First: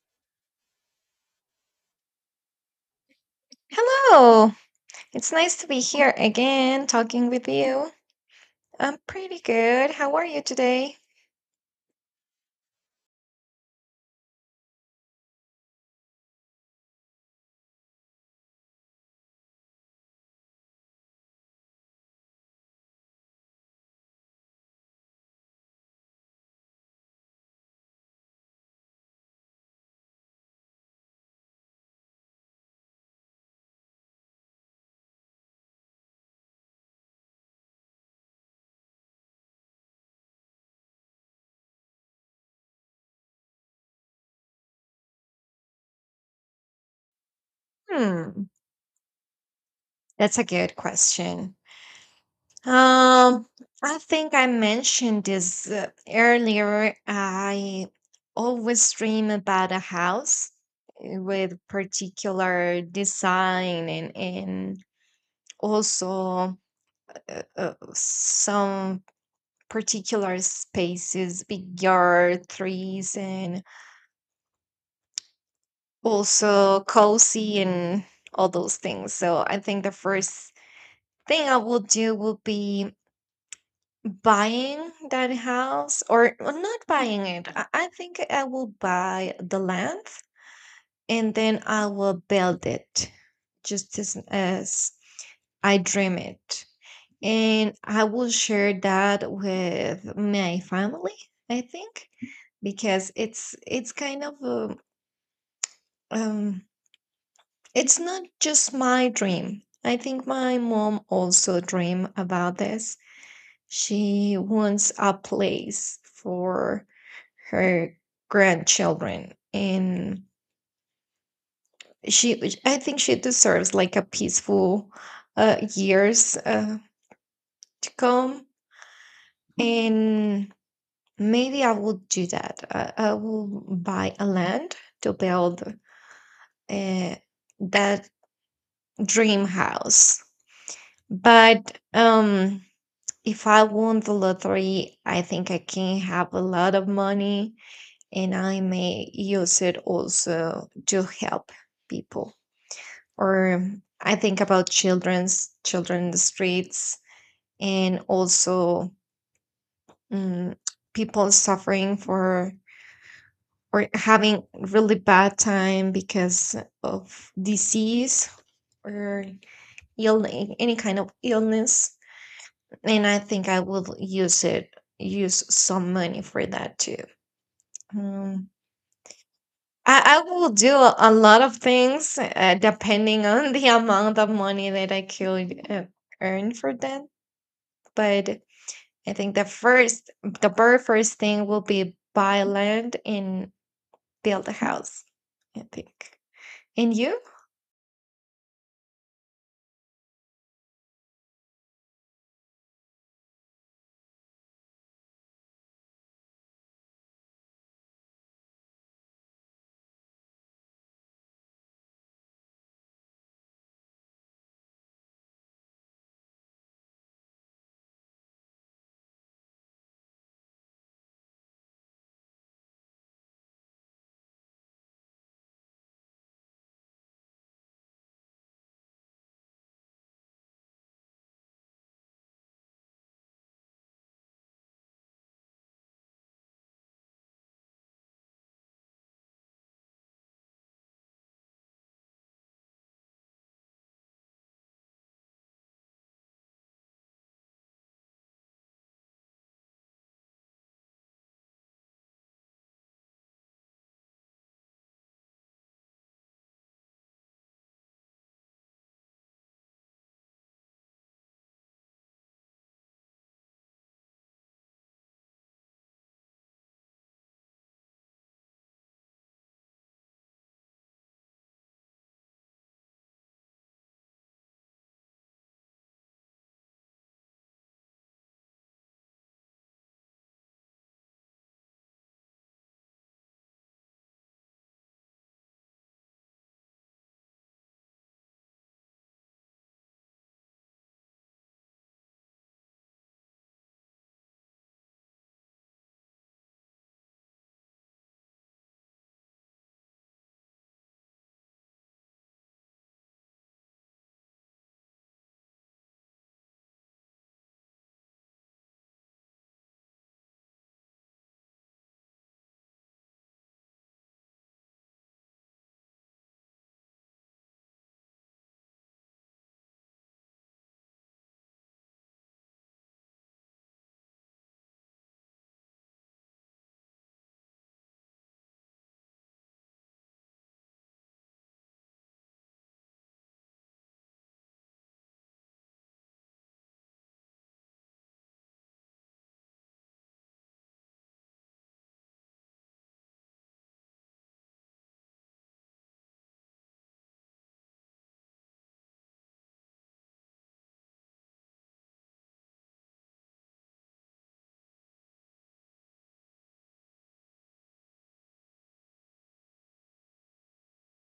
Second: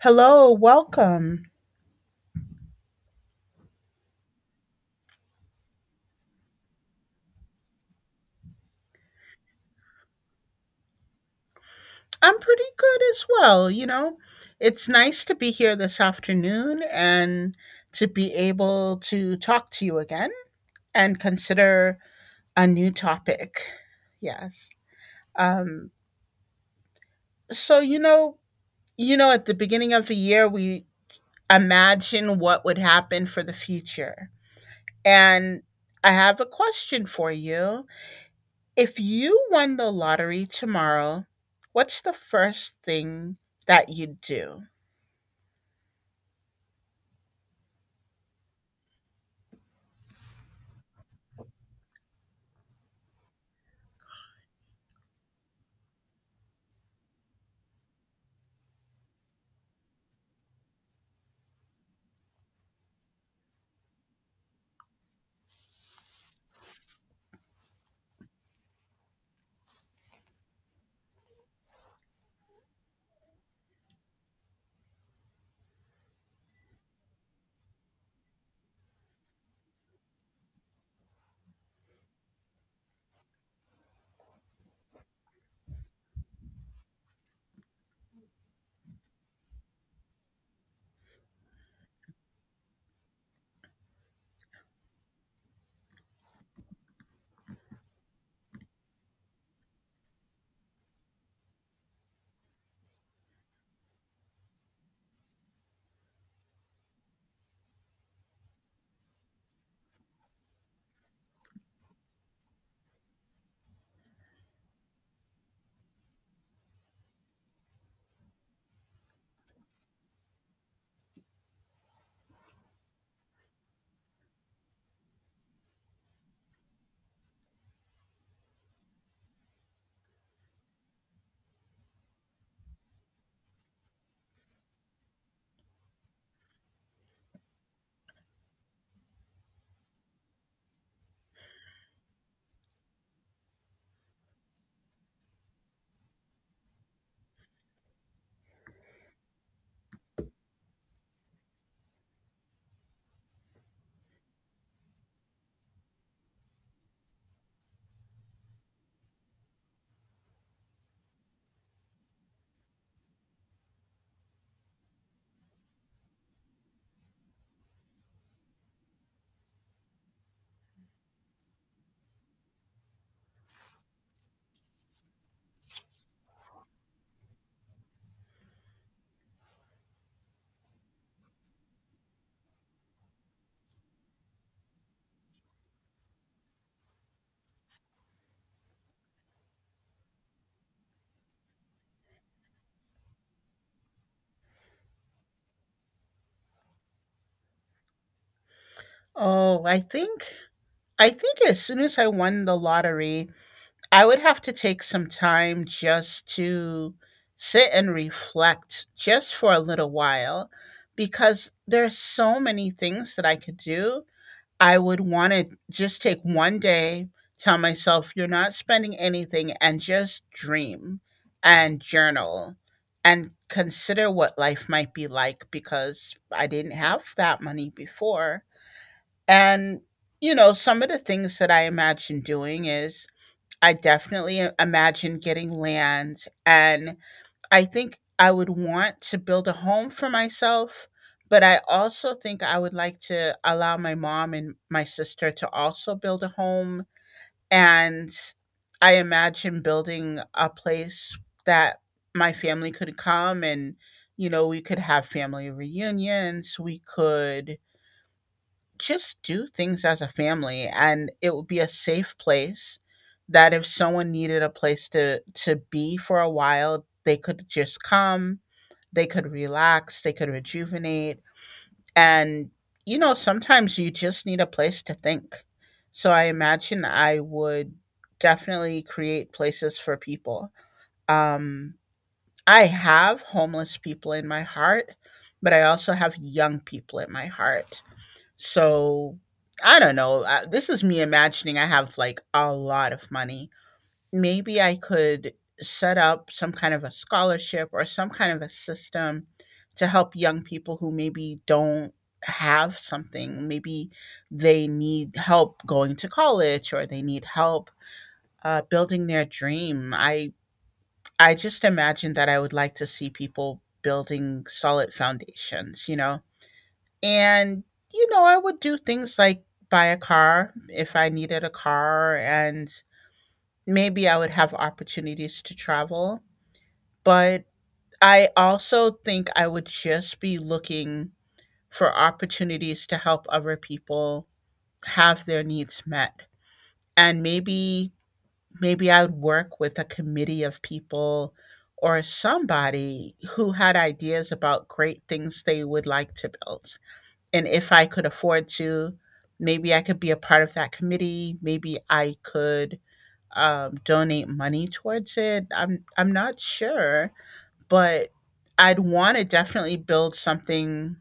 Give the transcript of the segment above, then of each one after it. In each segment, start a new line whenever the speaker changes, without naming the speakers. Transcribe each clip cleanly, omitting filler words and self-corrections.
Hello, welcome.
Hello. It's nice to be here again talking with you. I'm pretty good. How are you today?
I'm pretty good as well, you know. It's nice to be here this afternoon and to be able to talk to you again and consider a new topic. Yes. Um so you know, you know at the beginning of the year we imagine what would happen for the future. And I have a question for you. If you won the lottery tomorrow, what's the first thing that you'd do?
Hmm, that's a good question. Um, I think I mentioned this earlier. I always dream about a house, with particular design and also, some particular spaces, big yard, trees, and also cozy and all those things. So I think the first thing I will do will be buying that house, or not buying it. I think I will buy the land, and then I will build it just as I dream it. And I will share that with my family, I think, because it's kind of a um It's not just my dream. I think my mom also dream about this. She wants a place for her grandchildren, and she I think she deserves like a peaceful years to come. And maybe I will do that. I will buy a land to build uh, that dream house. But if I won the lottery, I think I can have a lot of money, and I may use it also to help people. Or I think about children's children in the streets, and also mm, people suffering for, or having really bad time because of disease, or ill any kind of illness. And I think I will use some money for that too. Um, I will do a lot of things, depending on the amount of money that I could earn for that. But I think the very first thing will be buy land and build a house, I think. And you?
Oh, I think as soon as I won the lottery, I would have to take some time just to sit and reflect just for a little while because there's so many things that I could do. I would want to just take one day, tell myself you're not spending anything, and just dream and journal and consider what life might be like because I didn't have that money before. And, you know, some of the things that I imagine doing is I definitely imagine getting land and I think I would want to build a home for myself, but I also think I would like to allow my mom and my sister to also build a home. And I imagine building a place that my family could come and, you know, we could have family reunions. We could just do things as a family, and it would be a safe place that if someone needed a place to be for a while, they could just come. They could relax, they could rejuvenate. And, you know, sometimes you just need a place to think. So I imagine I would definitely create places for people. Um, I have homeless people in my heart, but I also have young people in my heart. So I don't know. This is me imagining I have like a lot of money. Maybe I could set up some kind of a scholarship or some kind of a system to help young people who maybe don't have something. Maybe they need help going to college or they need help building their dream. I just imagine that I would like to see people building solid foundations, you know. And you know, I would do things like buy a car if I needed a car, and maybe I would have opportunities to travel, but I also think I would just be looking for opportunities to help other people have their needs met. And maybe I would work with a committee of people or somebody who had ideas about great things they would like to build. And if I could afford to, maybe I could be a part of that committee, maybe I could donate money towards it. I'm not sure, but I'd want to definitely build something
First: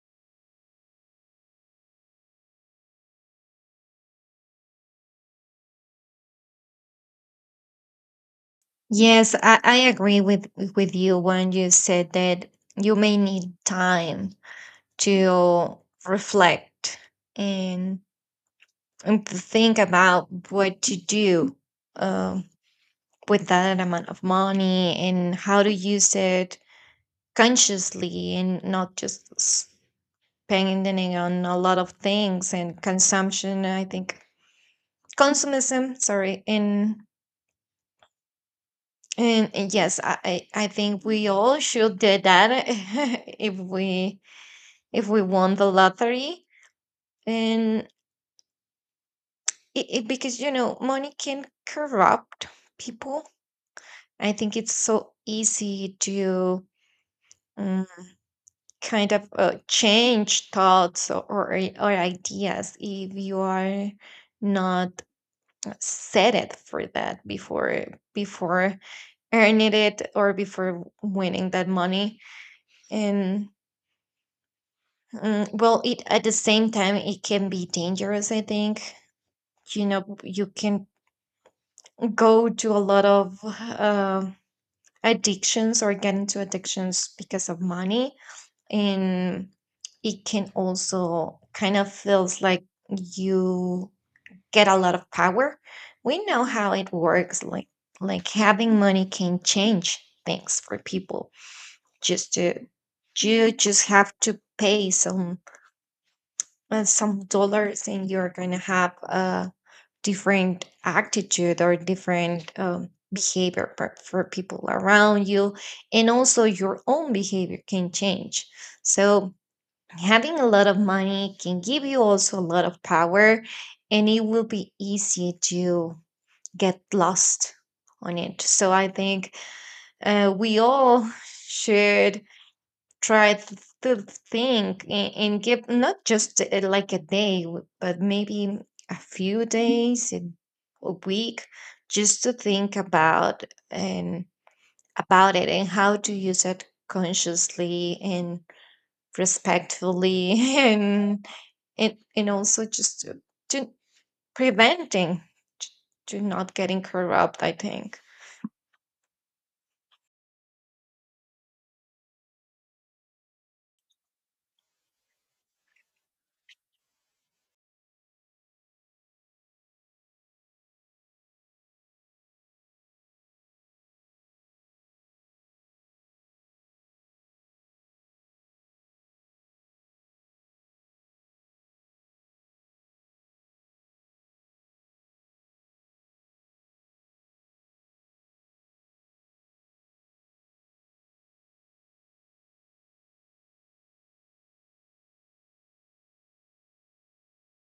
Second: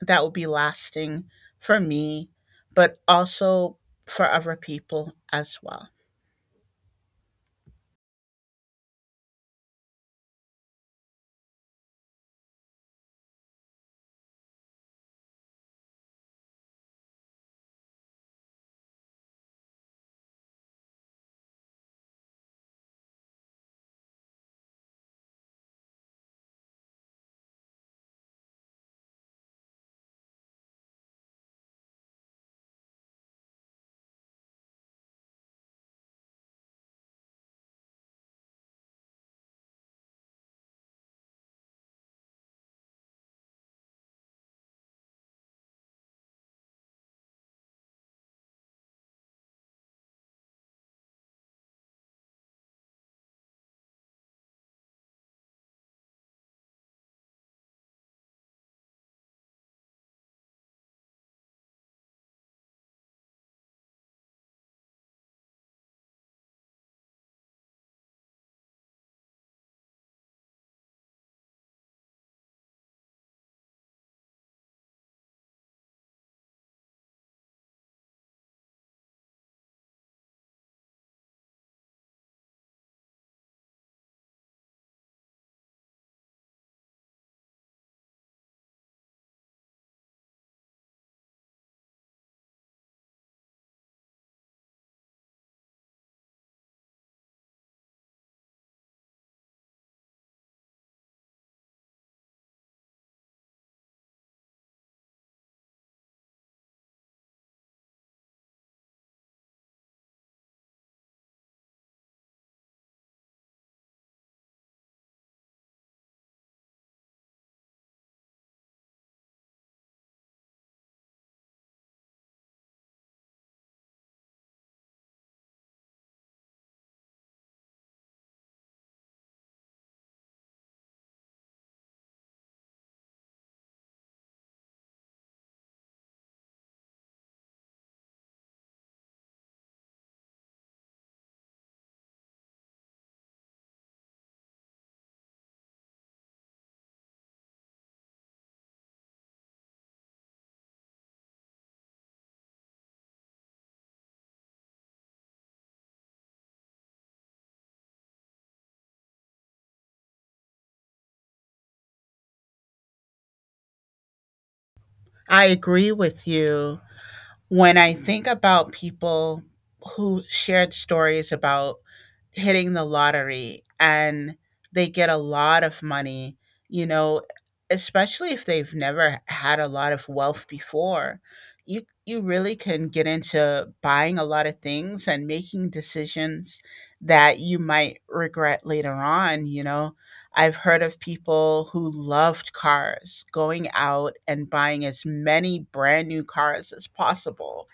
that would be lasting for me, but also for other people as well.
Yes, I agree with you when you said that you may need time to reflect, and, and to think about what to do. Um. With that amount of money and how to use it consciously, and not just spending on a lot of things and consumption, I think — consumism, sorry — and yes, I think we all should do that if we won the lottery, and it because you know money can corrupt people. I think it's so easy to mm, kind of change thoughts, or ideas if you are not set it for that before earning it, or before winning that money. And well, it at the same time it can be dangerous, I think. You know, you can go to a lot of addictions, or get into addictions because of money. And it can also kind of feels like you get a lot of power. We know how it works, like having money can change things for people. Just to You just have to pay some dollars, and you're going to have a different attitude, or different behavior for people around you. And also your own behavior can change. So having a lot of money can give you also a lot of power, and it will be easy to get lost on it. So I think we all should try to think, and give not just like a day, but maybe a few days, and a week, just to think about and about it, and how to use it consciously and respectfully and and also just to preventing, t- to not getting corrupt, I think.
I agree with you. When I think about people who shared stories about hitting the lottery and they get a lot of money, you know, especially if they've never had a lot of wealth before, you you really can get into buying a lot of things and making decisions that you might regret later on, you know. I've heard of people who loved cars going out and buying as many brand new cars as possible.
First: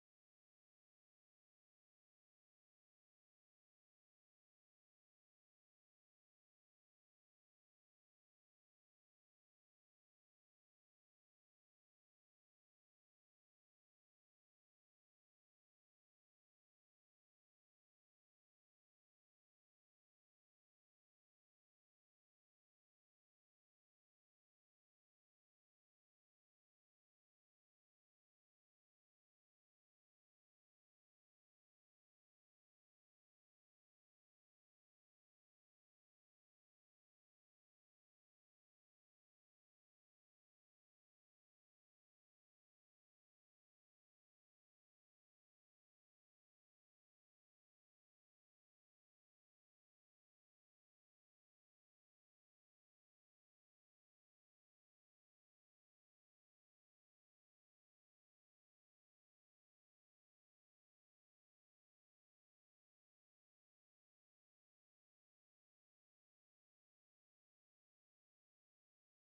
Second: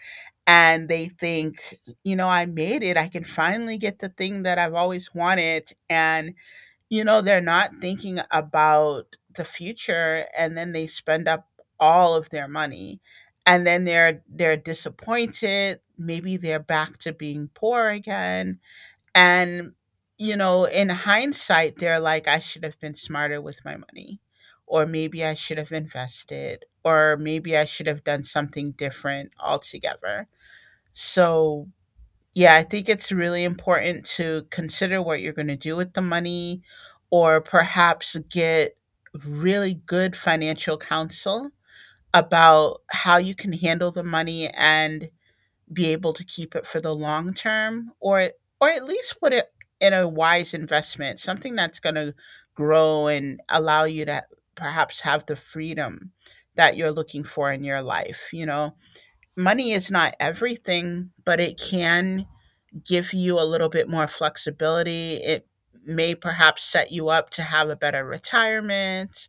And they think, you know, I made it. I can finally get the thing that I've always wanted. And, you know, they're not thinking about the future. And then they spend up all of their money. And then they're disappointed. Maybe they're back to being poor again and, you know, in hindsight, they're like, I should have been smarter with my money, or maybe I should have invested, or maybe I should have done something different altogether. So, yeah, I think it's really important to consider what you're going to do with the money, or perhaps get really good financial counsel about how you can handle the money and be able to keep it for the long term, or at least put it in a wise investment, something that's going to grow and allow you to perhaps have the freedom that you're looking for in your life, you know. Money is not everything, but it can give you a little bit more flexibility. It may perhaps set you up to have a better retirement.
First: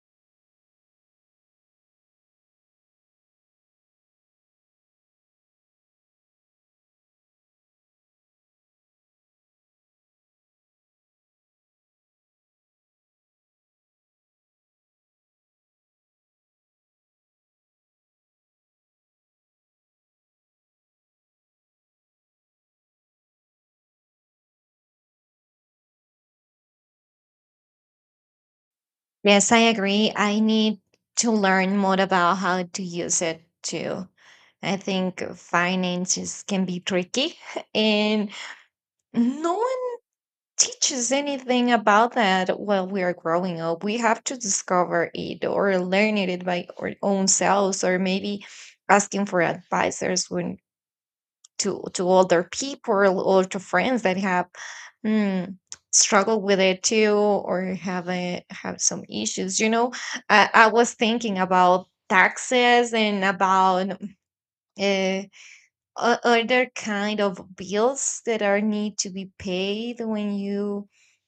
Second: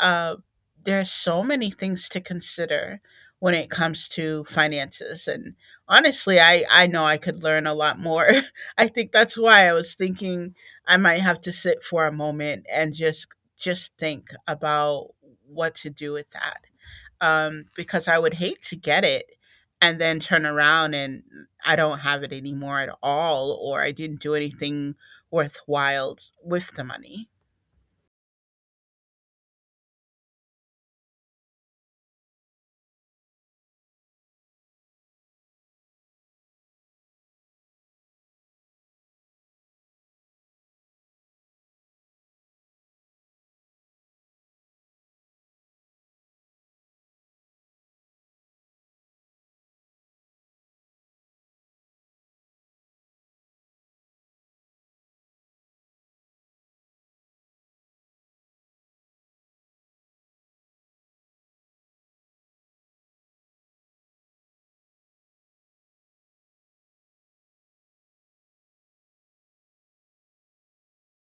uh, there are so many things to consider when it comes to finances, and honestly, I know I could learn a lot more. I think that's why I was thinking I might have to sit for a moment and just think about what to do with that. Um, because I would hate to get it and then turn around and I don't have it anymore at all, or I didn't do anything worthwhile with the money.
Yes, I agree. I need to learn more about how to use it too. I think finances can be tricky and no one teaches anything about that while we are growing up. We have to discover it or learn it by our own selves, or maybe asking for advisors when to other people, or to friends that have mm, struggled with it too, or have have some issues. I was thinking about taxes, and about uh, other kind of bills that are need to be paid when you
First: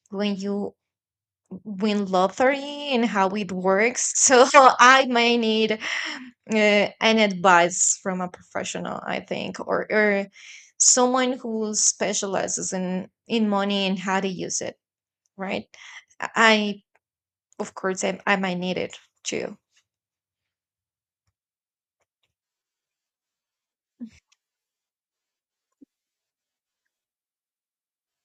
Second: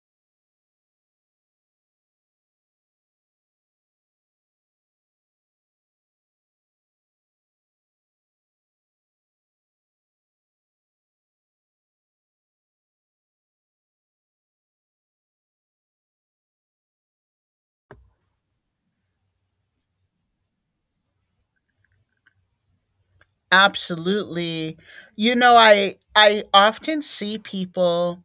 when you win lottery, and how it works. So I may need an advice from a professional, I think, or someone who specializes in money and how to use it, right? I Of course, I might need it too.
Absolutely. You know, I often see people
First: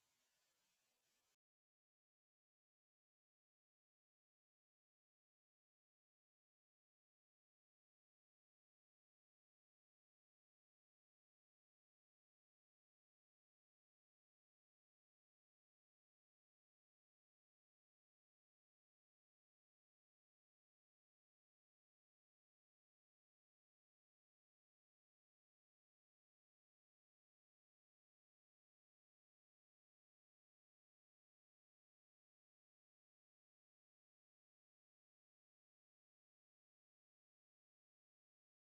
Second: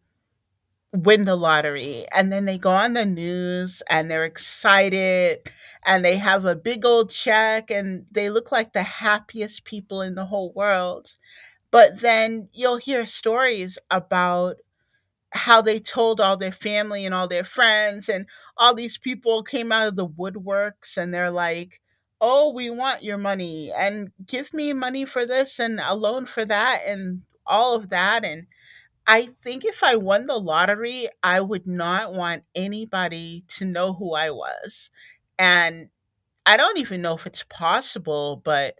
win the lottery and then they go on the news and they're excited, and they have a big old check and they look like the happiest people in the whole world. But then you'll hear stories about how they told all their family and all their friends, and all these people came out of the woodworks and they're like, oh, we want your money and give me money for this and a loan for that and all of that. And I think if I won the lottery, I would not want anybody to know who I was. And I don't even know if it's possible, but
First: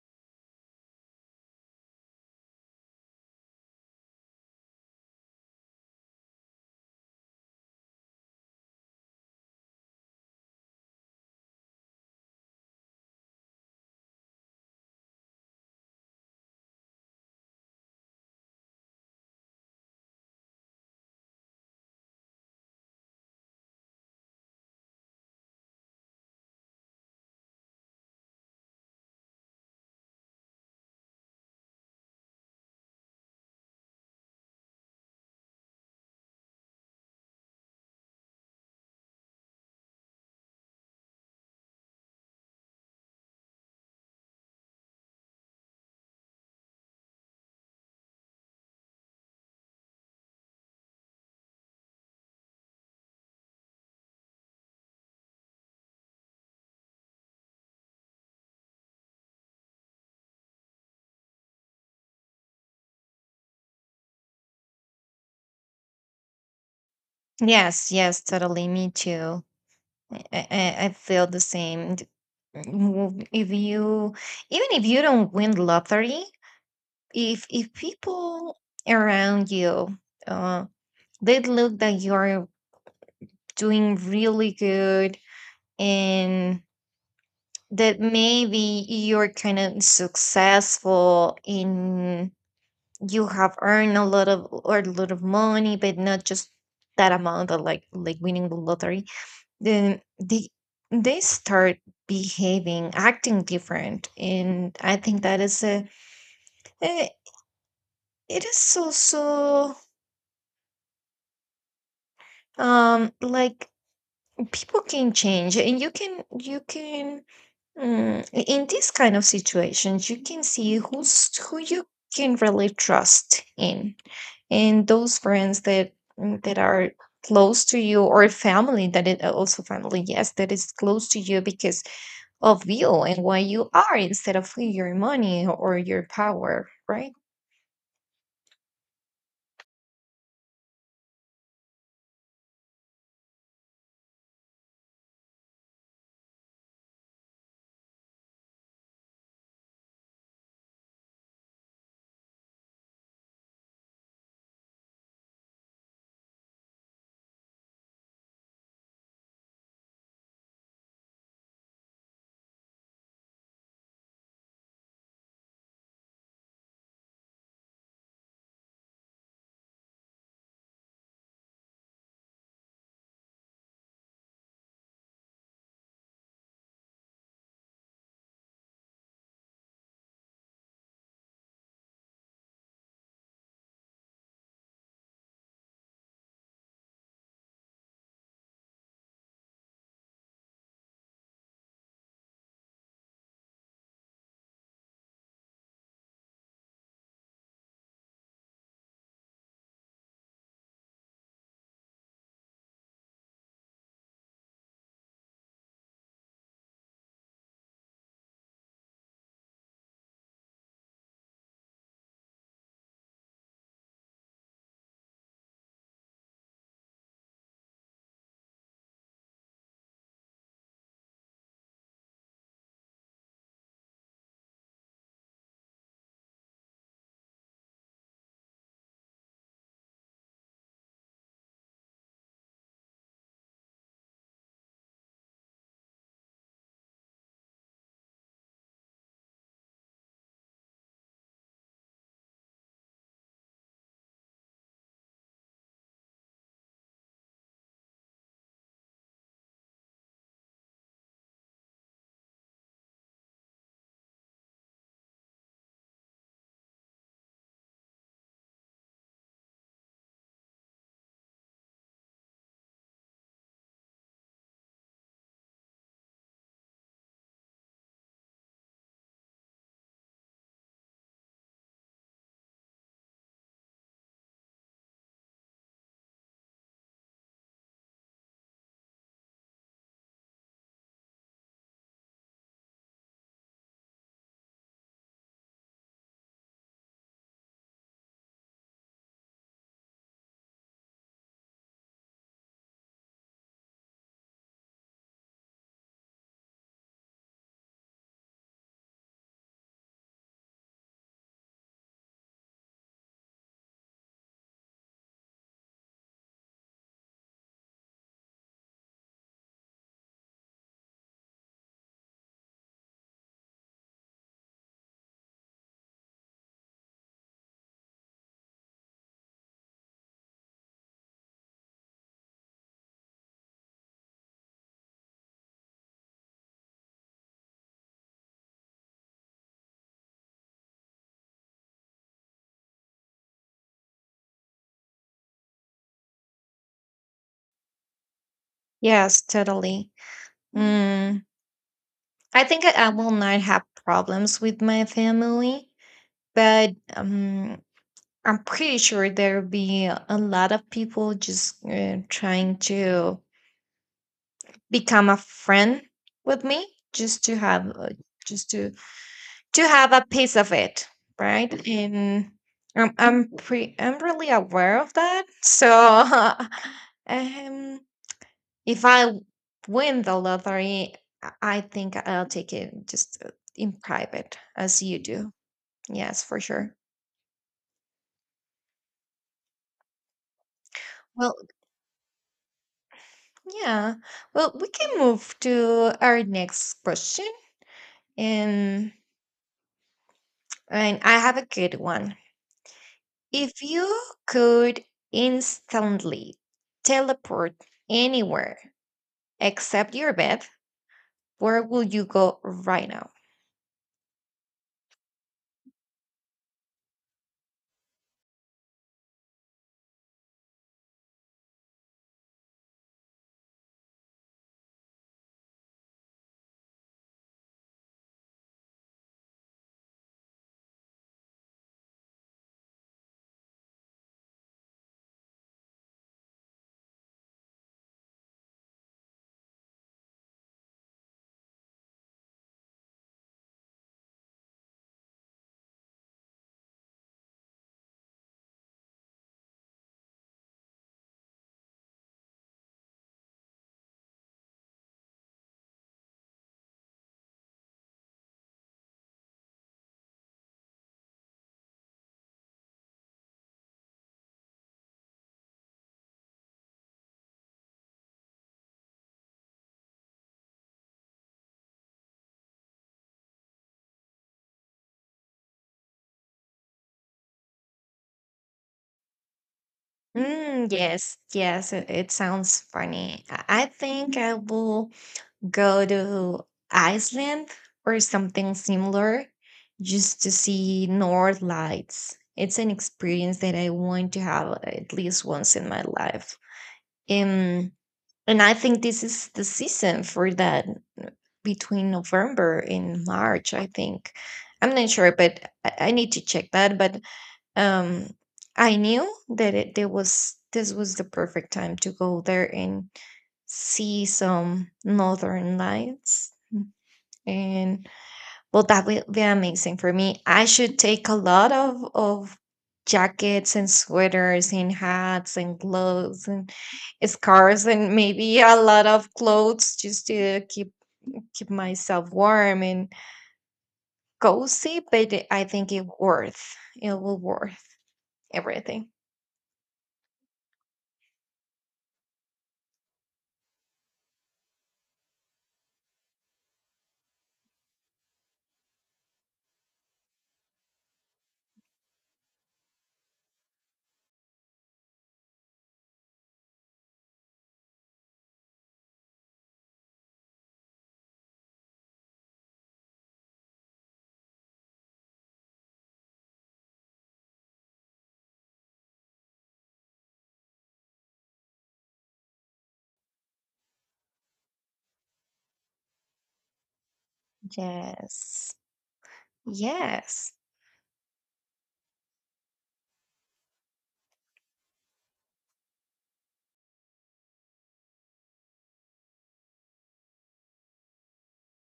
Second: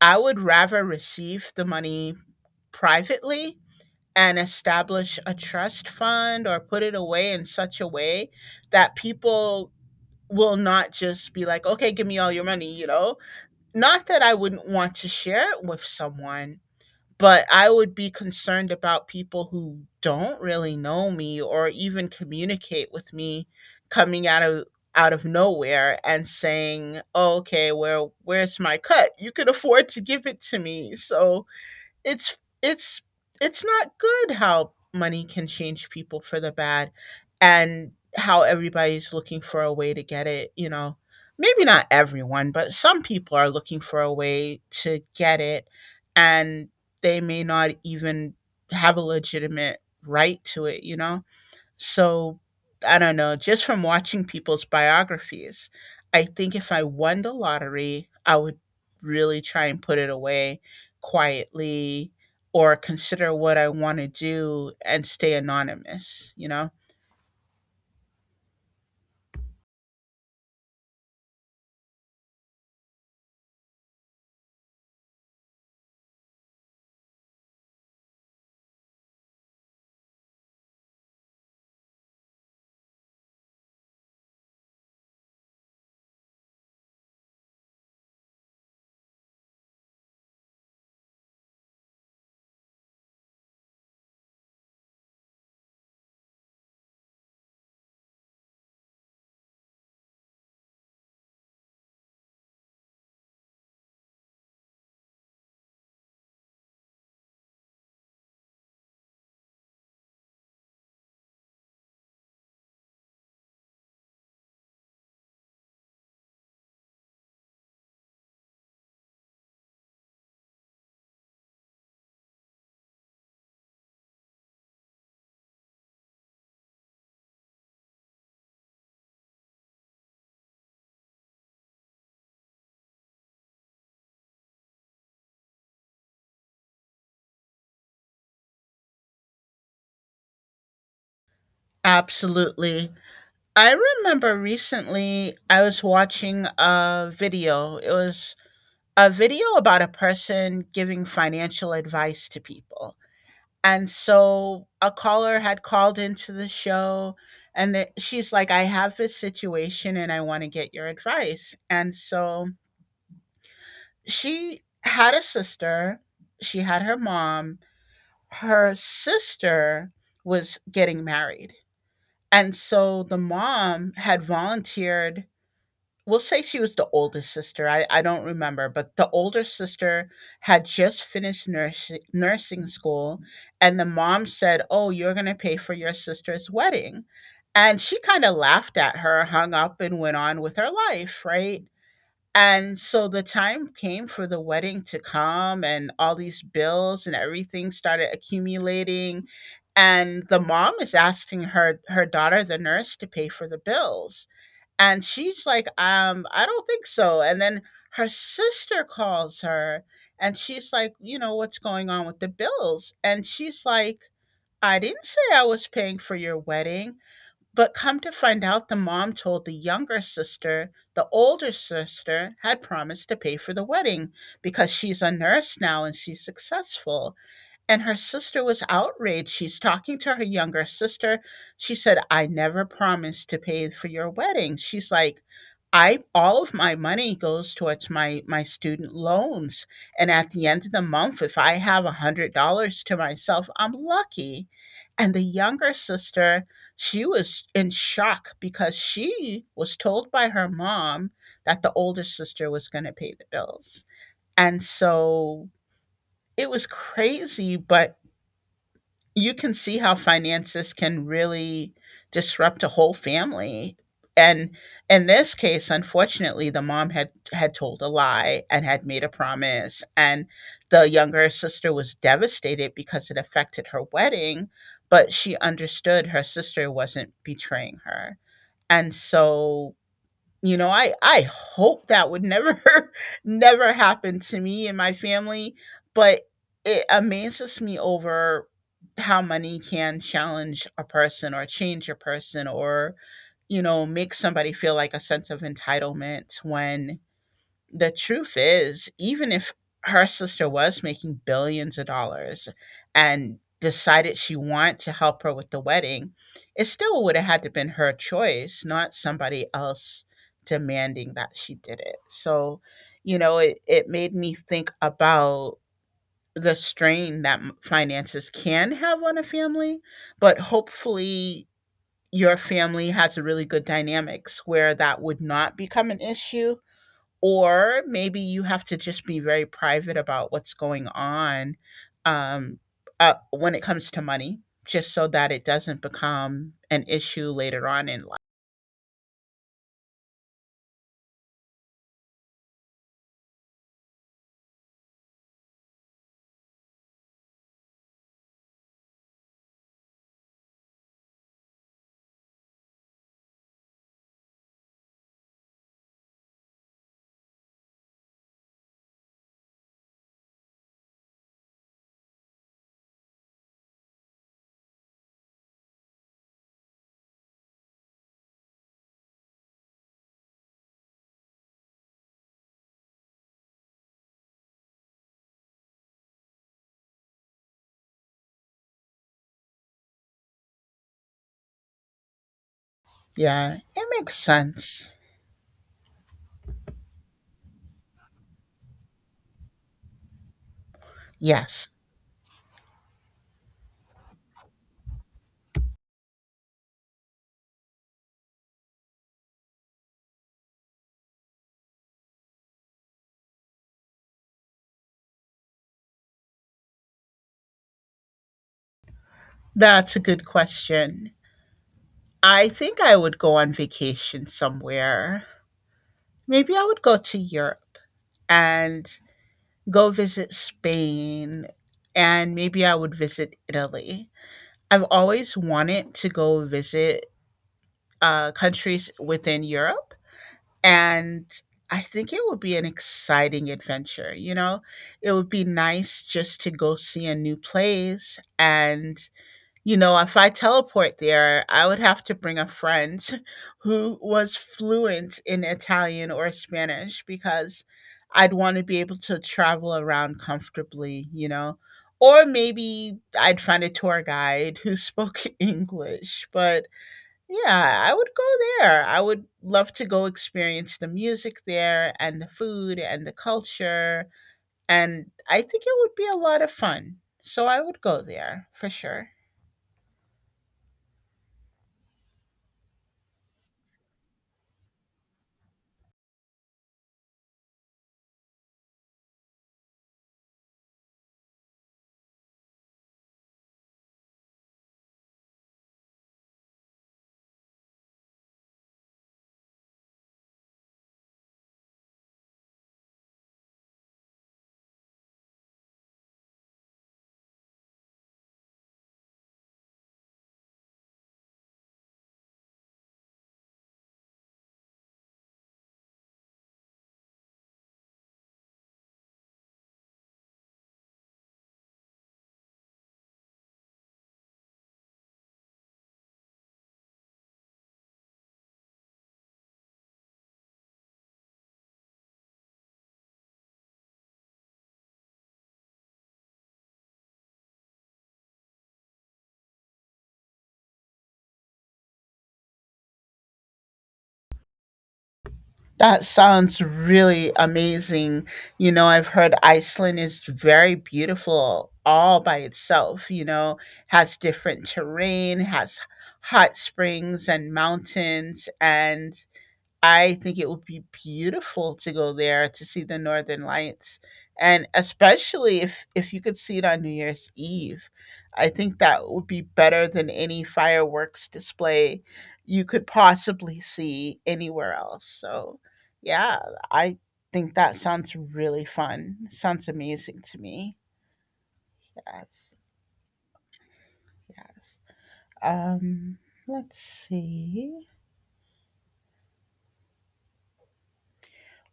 I would rather receive the money privately and establish a trust fund or put it away in such a way that people will not just be like, okay, give me all your money, you know? Not that I wouldn't want to share it with someone, but I would be concerned about people who don't really know me or even communicate with me coming out of nowhere and saying, oh, "Okay, well, where's my cut? You could afford to give it to me." So, it's it's it's not good how money can change people for the bad and how everybody's looking for a way to get it, you know. Maybe not everyone, but some people are looking for a way to get it, and they may not even have a legitimate right to it, you know? So I don't know, just from watching people's biographies, I think if I won the lottery, I would really try and put it away quietly or consider what I want to do and stay anonymous, you know?
Yes, yes, totally. Me too. I feel the same. If even if you don't win lottery, if people around you, uh, they look that you're doing really good, and that maybe you're kind of successful in you have earned a lot of money, but not just that amount of like winning the lottery, then they start behaving, acting different. And I think that is eh, it is also like, people can change, and you can in these kind of situations, you can see who you can really trust in, and those friends that are close to you, or family that is also family, yes, that is close to you because of you and why you are instead of who your money or your power, right?
Absolutely. I remember recently I was watching a video. It was a video about a person giving financial advice to people. And so a caller had called into the show, and that she's like, I have this situation and I want to get your advice. And so she had a sister, she had her mom, her sister was getting married. And so the mom had volunteered. We'll say she was the oldest sister, I don't remember, but the older sister had just finished nursing school, and the mom said, "Oh, you're gonna pay for your sister's wedding," and she kinda laughed at her, hung up, and went on with her life, right? And so the time came for the wedding to come, and all these bills and everything started accumulating, and the mom is asking her daughter, the nurse, to pay for the bills. And she's like, I don't think so. And then her sister calls her and she's like, you know, what's going on with the bills? And she's like, I didn't say I was paying for your wedding. But come to find out, the mom told the younger sister the older sister had promised to pay for the wedding because she's a nurse now and she's successful. And her sister was outraged. She's talking to her younger sister. She said, "I never promised to pay for your wedding." She's like, "I all of my money goes towards my student loans, and at the end of the month if I have $100 to myself, I'm lucky." And the younger sister, she was in shock because she was told by her mom that the older sister was gonna pay the bills. And so it was crazy, but you can see how finances can really disrupt a whole family and, in this case, unfortunately the mom had told a lie and had made a promise, and the younger sister was devastated because it affected her wedding, but she understood her sister wasn't betraying her. And so I hope that would never never happen to me and my family. But it amazes me over how money can challenge a person or change a person, or make somebody feel like a sense of entitlement when the truth is, even if her sister was making billions of dollars and decided she wanted to help her with the wedding, it still would have had to been her choice, not somebody else demanding that she did it. So, it made me think about the strain that finances can have on a family, but hopefully your family has a really good dynamics where that would not become an issue, or maybe you have to just be very private about what's going on um, when it comes to money, just so that it doesn't become an issue later on in life.
Yes, totally. Mm, I think I will not have problems with my family, but I'm pretty sure there'll be a lot of people just trying to become a friend with me, just to have uh, just to have a piece of it, right? And I'm really aware of that. So um if I win the lottery, I I think I'll take it just in private as you do. Yes, for sure. Well,
Yeah, it
yeah.
makes
Well, we
sense.
can move to our next question. And, and I have a
Yes,
good one. If you could instantly teleport anywhere except your bed, where would you go right now?
that's a good question. I think I would go on vacation somewhere. Maybe I would go to Europe and go visit Spain, and maybe I would visit Italy. I've always wanted to go visit countries within Europe. And I think it would be an exciting adventure. You know, it would be nice just to go see a new place. And, you know, if I teleport there, I would have to bring a friend who was fluent in Italian or Spanish because I'd want to be able to travel around comfortably, you know. Or maybe I'd find a tour guide who spoke English, but yeah, I would go there. I would love to go experience the music there and the food and the culture. And I think it would be a lot of fun. So I would go there for sure.
Yes, yes, it sounds funny. I think I will go to Iceland, or something similar, just to see North Lights. It's an experience that I want to have at least once in my life. Um, and I think this is the season for that, uh, between November and March, I think. I'm not sure, but I need to check that. But um I knew that it there was this was the perfect time to go there and see some northern lights Mm. And well, that will be amazing for me. I should take a lot of jackets and sweaters and hats and gloves and scarves, and maybe a lot of clothes, just to keep myself warm and cozy. But I think it worth it will worth everything.
That sounds really amazing. You know, I've heard Iceland is very beautiful all by itself, you know, has different terrain, has hot springs and mountains, and I think it would be beautiful to go there to see the northern lights, and especially if you could see it on New Year's Eve. I think that would be better than any fireworks display you could possibly see anywhere else. So, yeah, I think that sounds
Yes.
really fun. Sounds amazing
Yes.
to me. Yes. Yes. Um, let's see.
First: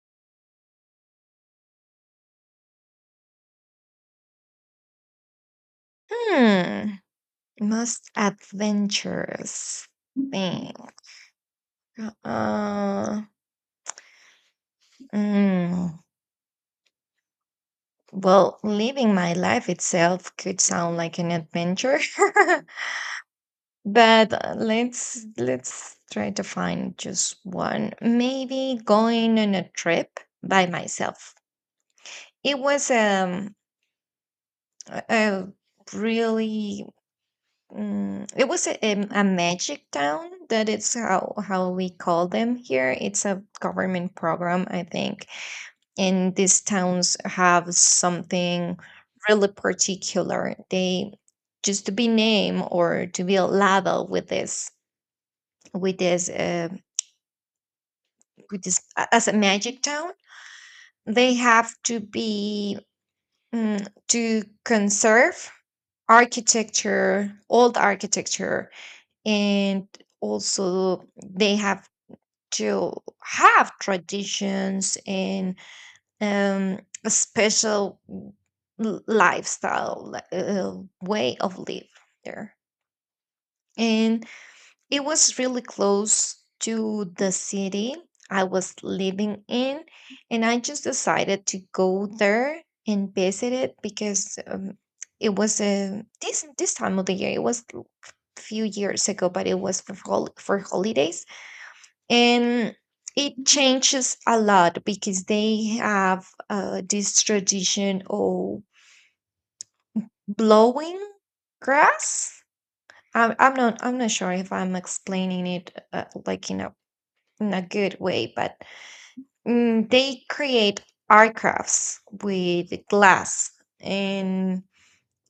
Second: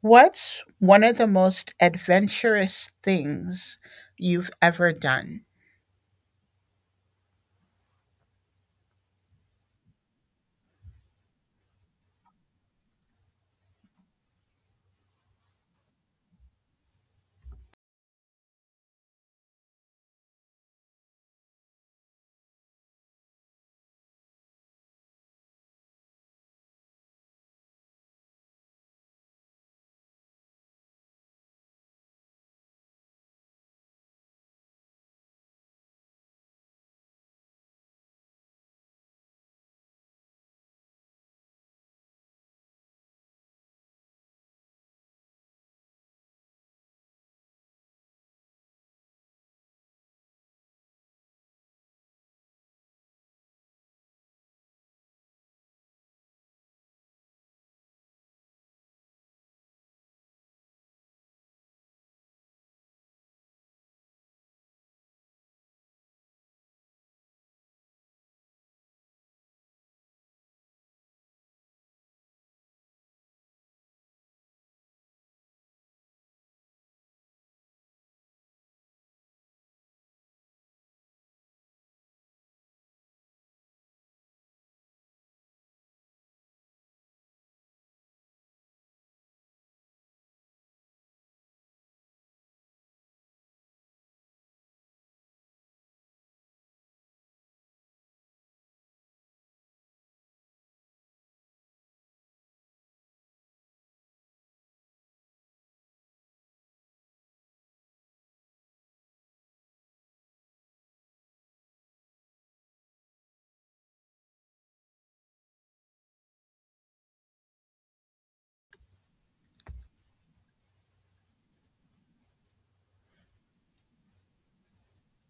What's one of the most adventurous things you've ever done?
Hmm. Most adventurous thing. Uh, mm. Well, living my life itself could sound like an adventure but let's try to find just one. Maybe going on a trip by myself. It was um a a really it was a magic town. That it's how we call them here. It's a government program, I think, and these towns have something really particular. They, just to be named or to be labeled with this uh, as a magic town. They have to be, to conserve architecture, old architecture, and also they have to have traditions, and um, a special lifestyle, like, way of live there. And it was really close to the city I was living in, and I just decided to go there and visit it, because it was a this this time of the year. It was few years ago, but it was for holidays. And it changes a lot because they have this tradition of blowing grass. I'm not sure if I'm explaining it like in a good way, but they create aircrafts with glass, and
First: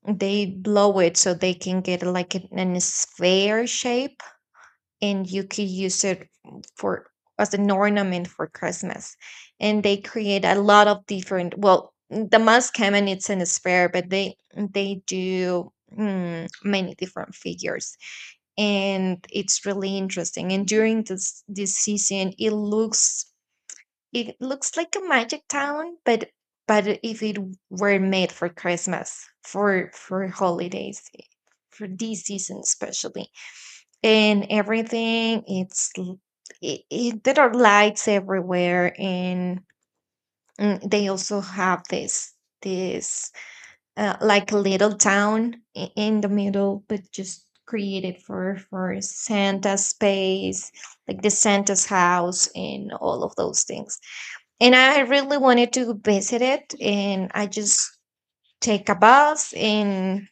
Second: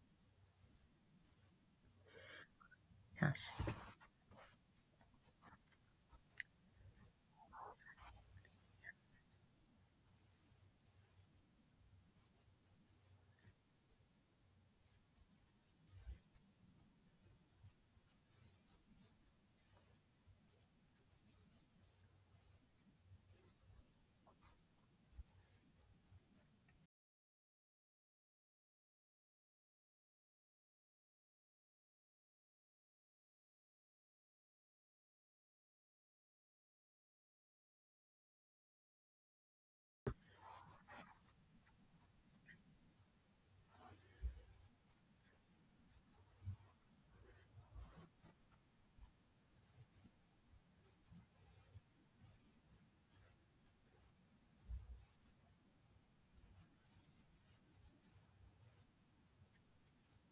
they blow it so they can get like an
Yes.
sphere shape, and you could use it for as an ornament for Christmas. And they create a lot of different. Well, the most common it's in a sphere, but they do, many different figures, and it's really interesting. And during this season, it looks like a magic town, but if it were made for Christmas, for holidays, for this season especially, and everything it's l- I it, there are lights everywhere. And they also have this this like a little town, in the middle, but just created for Santa's space, like the Santa's house and all of those things. And I really wanted to visit it, and I just take a bus, and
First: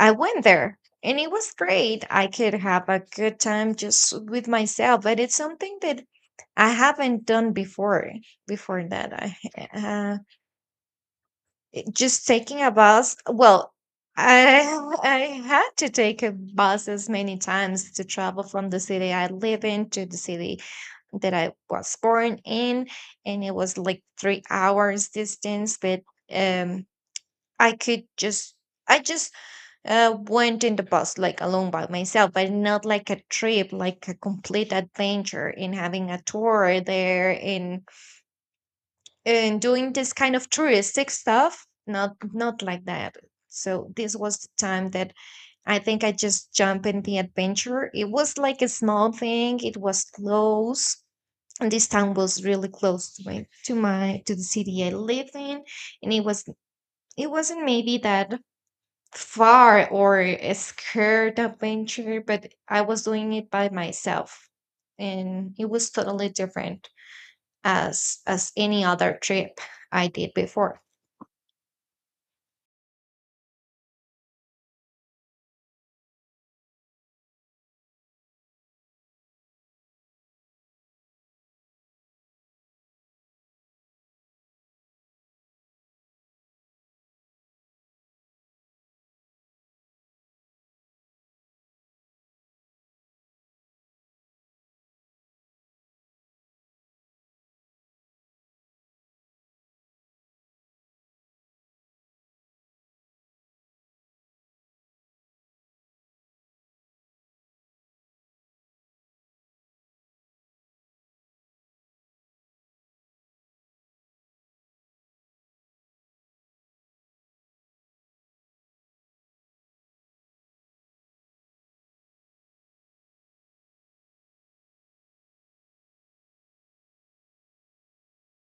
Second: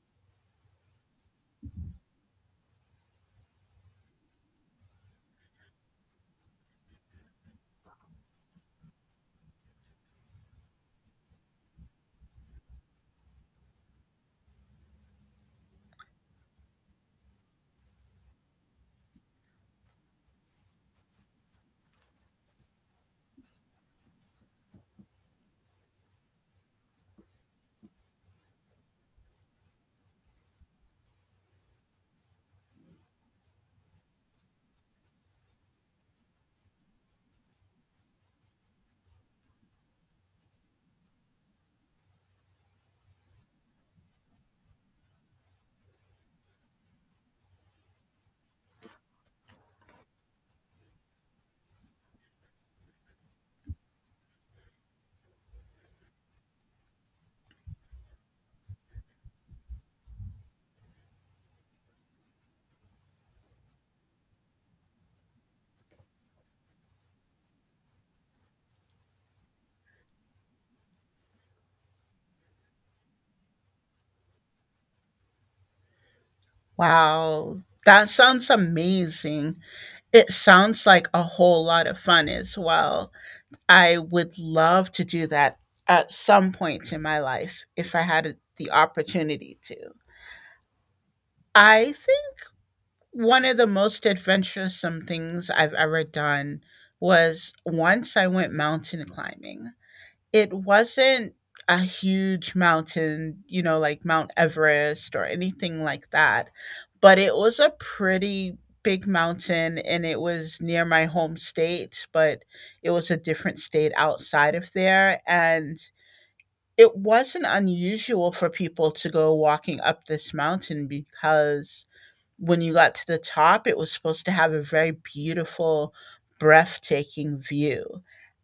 I went there, and it was great. I could have a good time just with myself, but it's something that I haven't done before. Before that, I, uh, just taking a bus. Well, I I had to take a buses many times to travel from the city I live in to the city that I was born in, and it was like 3 hours distance. But um, I could just, I just went in the bus like alone by myself, but not like a trip, like a complete adventure in having a tour there in doing this kind of touristic stuff. Not like that. So this was the time that I think I just jumped in the adventure. It was like a small thing. It was close. And this town was really close to the city I lived in. And it wasn't maybe that far, or a scared adventure, but I was doing it by myself. And it was totally different as any other trip I did before.
Wow, that sounds amazing. It sounds like a whole lot of fun as well. I would love to do that at some point in my life if I had the opportunity to. I think one of the most adventuresome things I've ever done was once I went mountain climbing. It wasn't a huge mountain, you know, like Mount Everest or anything like that, but it was a pretty big mountain and it was near my home state, but it was a different state outside of there. And it wasn't unusual for people to go walking up this mountain because when you got to the top, it was supposed to have a very beautiful, breathtaking view.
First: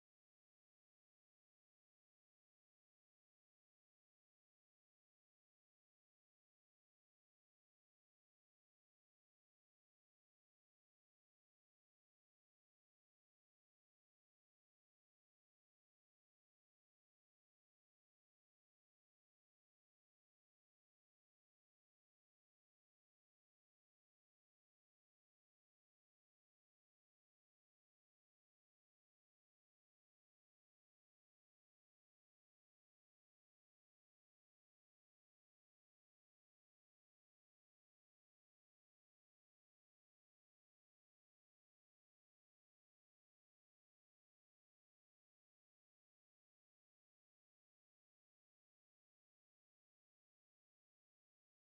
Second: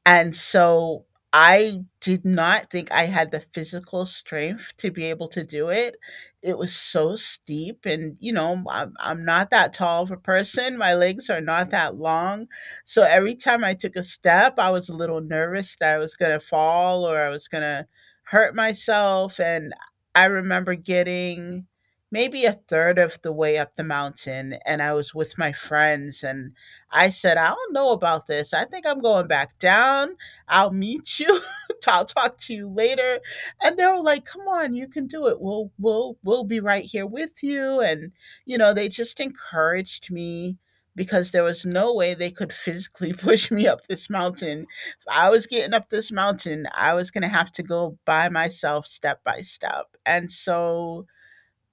And so I did not think I had the physical strength to be able to do it. It was so steep. And, you know, I'm not that tall of a person. My legs are not that long. So every time I took a step, I was a little nervous that I was going to fall or I was going to hurt myself. And I remember getting maybe a third of the way up the mountain, and I was with my friends, and I said, "I don't know about this. I think I'm going back down. I'll meet you. I'll talk to you later." And they were like, "Come on, you can do it. We'll be right here with you." And you know, they just encouraged me because there was no way they could physically push me up this mountain. If I was getting up this mountain, I was going to have to go by myself step by step. And so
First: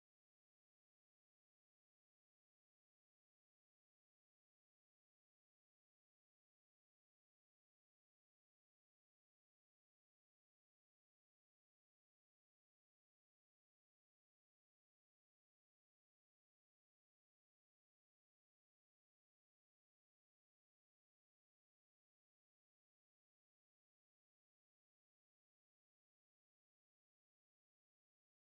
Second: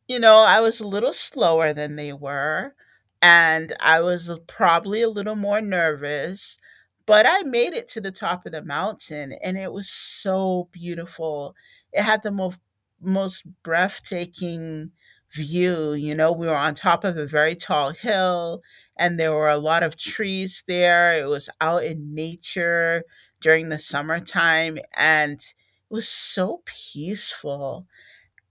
you know, I was a little slower than they were, and I was l probably a little more nervous, but I made it to the top of the mountain, and it was so beautiful. It had the most breathtaking view. You know, we were on top of a very tall hill, and there were a lot of trees there. It was out in nature during the summertime, and it was so peaceful.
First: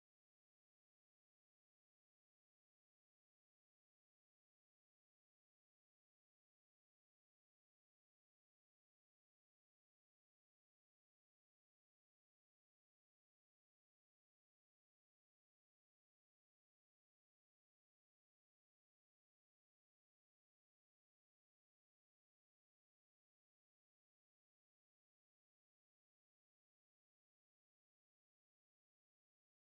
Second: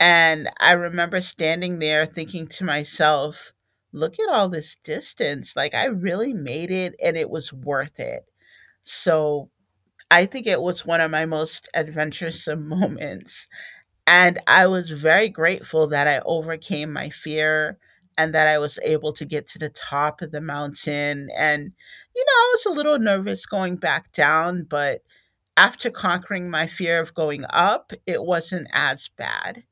And I remember standing there thinking to myself, look at all this distance. Like, I really made it, and it was worth it. So, I think it was one of my most adventuresome moments. And I was very grateful that I overcame my fear and that I was able to get to the top of the mountain. And, you know, I was a little nervous going back down, but after conquering my fear of going up, it wasn't as bad.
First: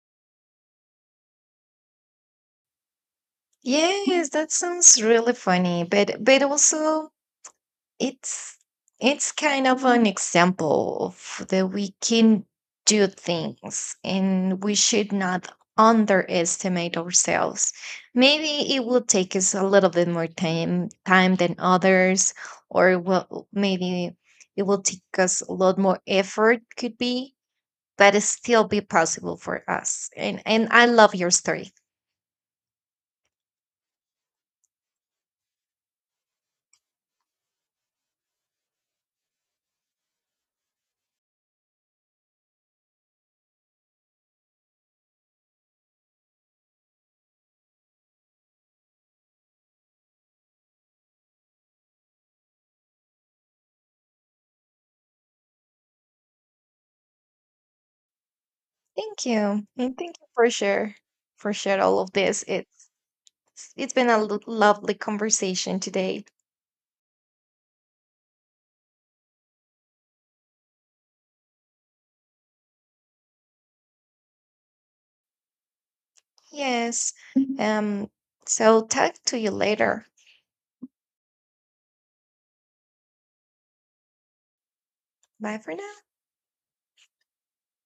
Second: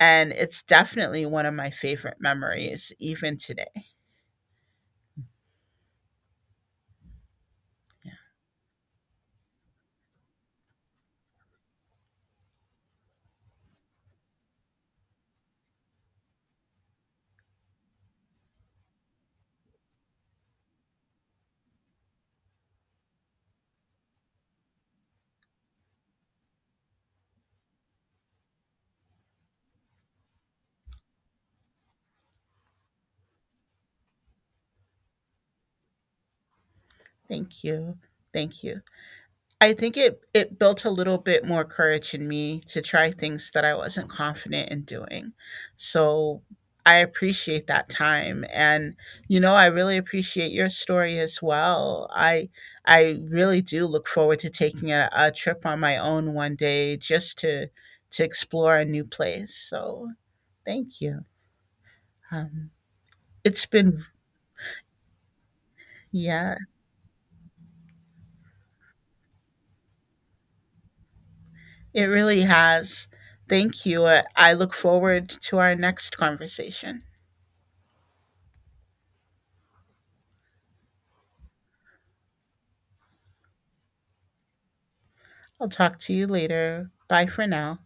And it's definitely one of my favorite memories even today.
Yes, that sounds really funny, but also
Yeah.
it's it's kind of an example of that we can do things, and we should not underestimate ourselves. Maybe it will take us a little bit more time than others, or will maybe it will take us a lot more effort, could be, but it still be possible for us. And I love your story.
Thank you. Thank you. I think it built a little bit more courage in me to try things that I wasn't confident in doing. So I appreciate that time, and you know I really appreciate your story as well. I really do look forward to taking a trip on my own one day, just to explore a new
Thank
place.
you, and
So
thank you for share
thank you.
all of this
Um,
it's
it's
s- It's
been
been a lovely conversation today.
yeah. It really has. Thank you. I look forward to our next conversation.
Yes. Mhm. So talk to you later. Bye
I'll
for now.
talk to you later. Bye for now.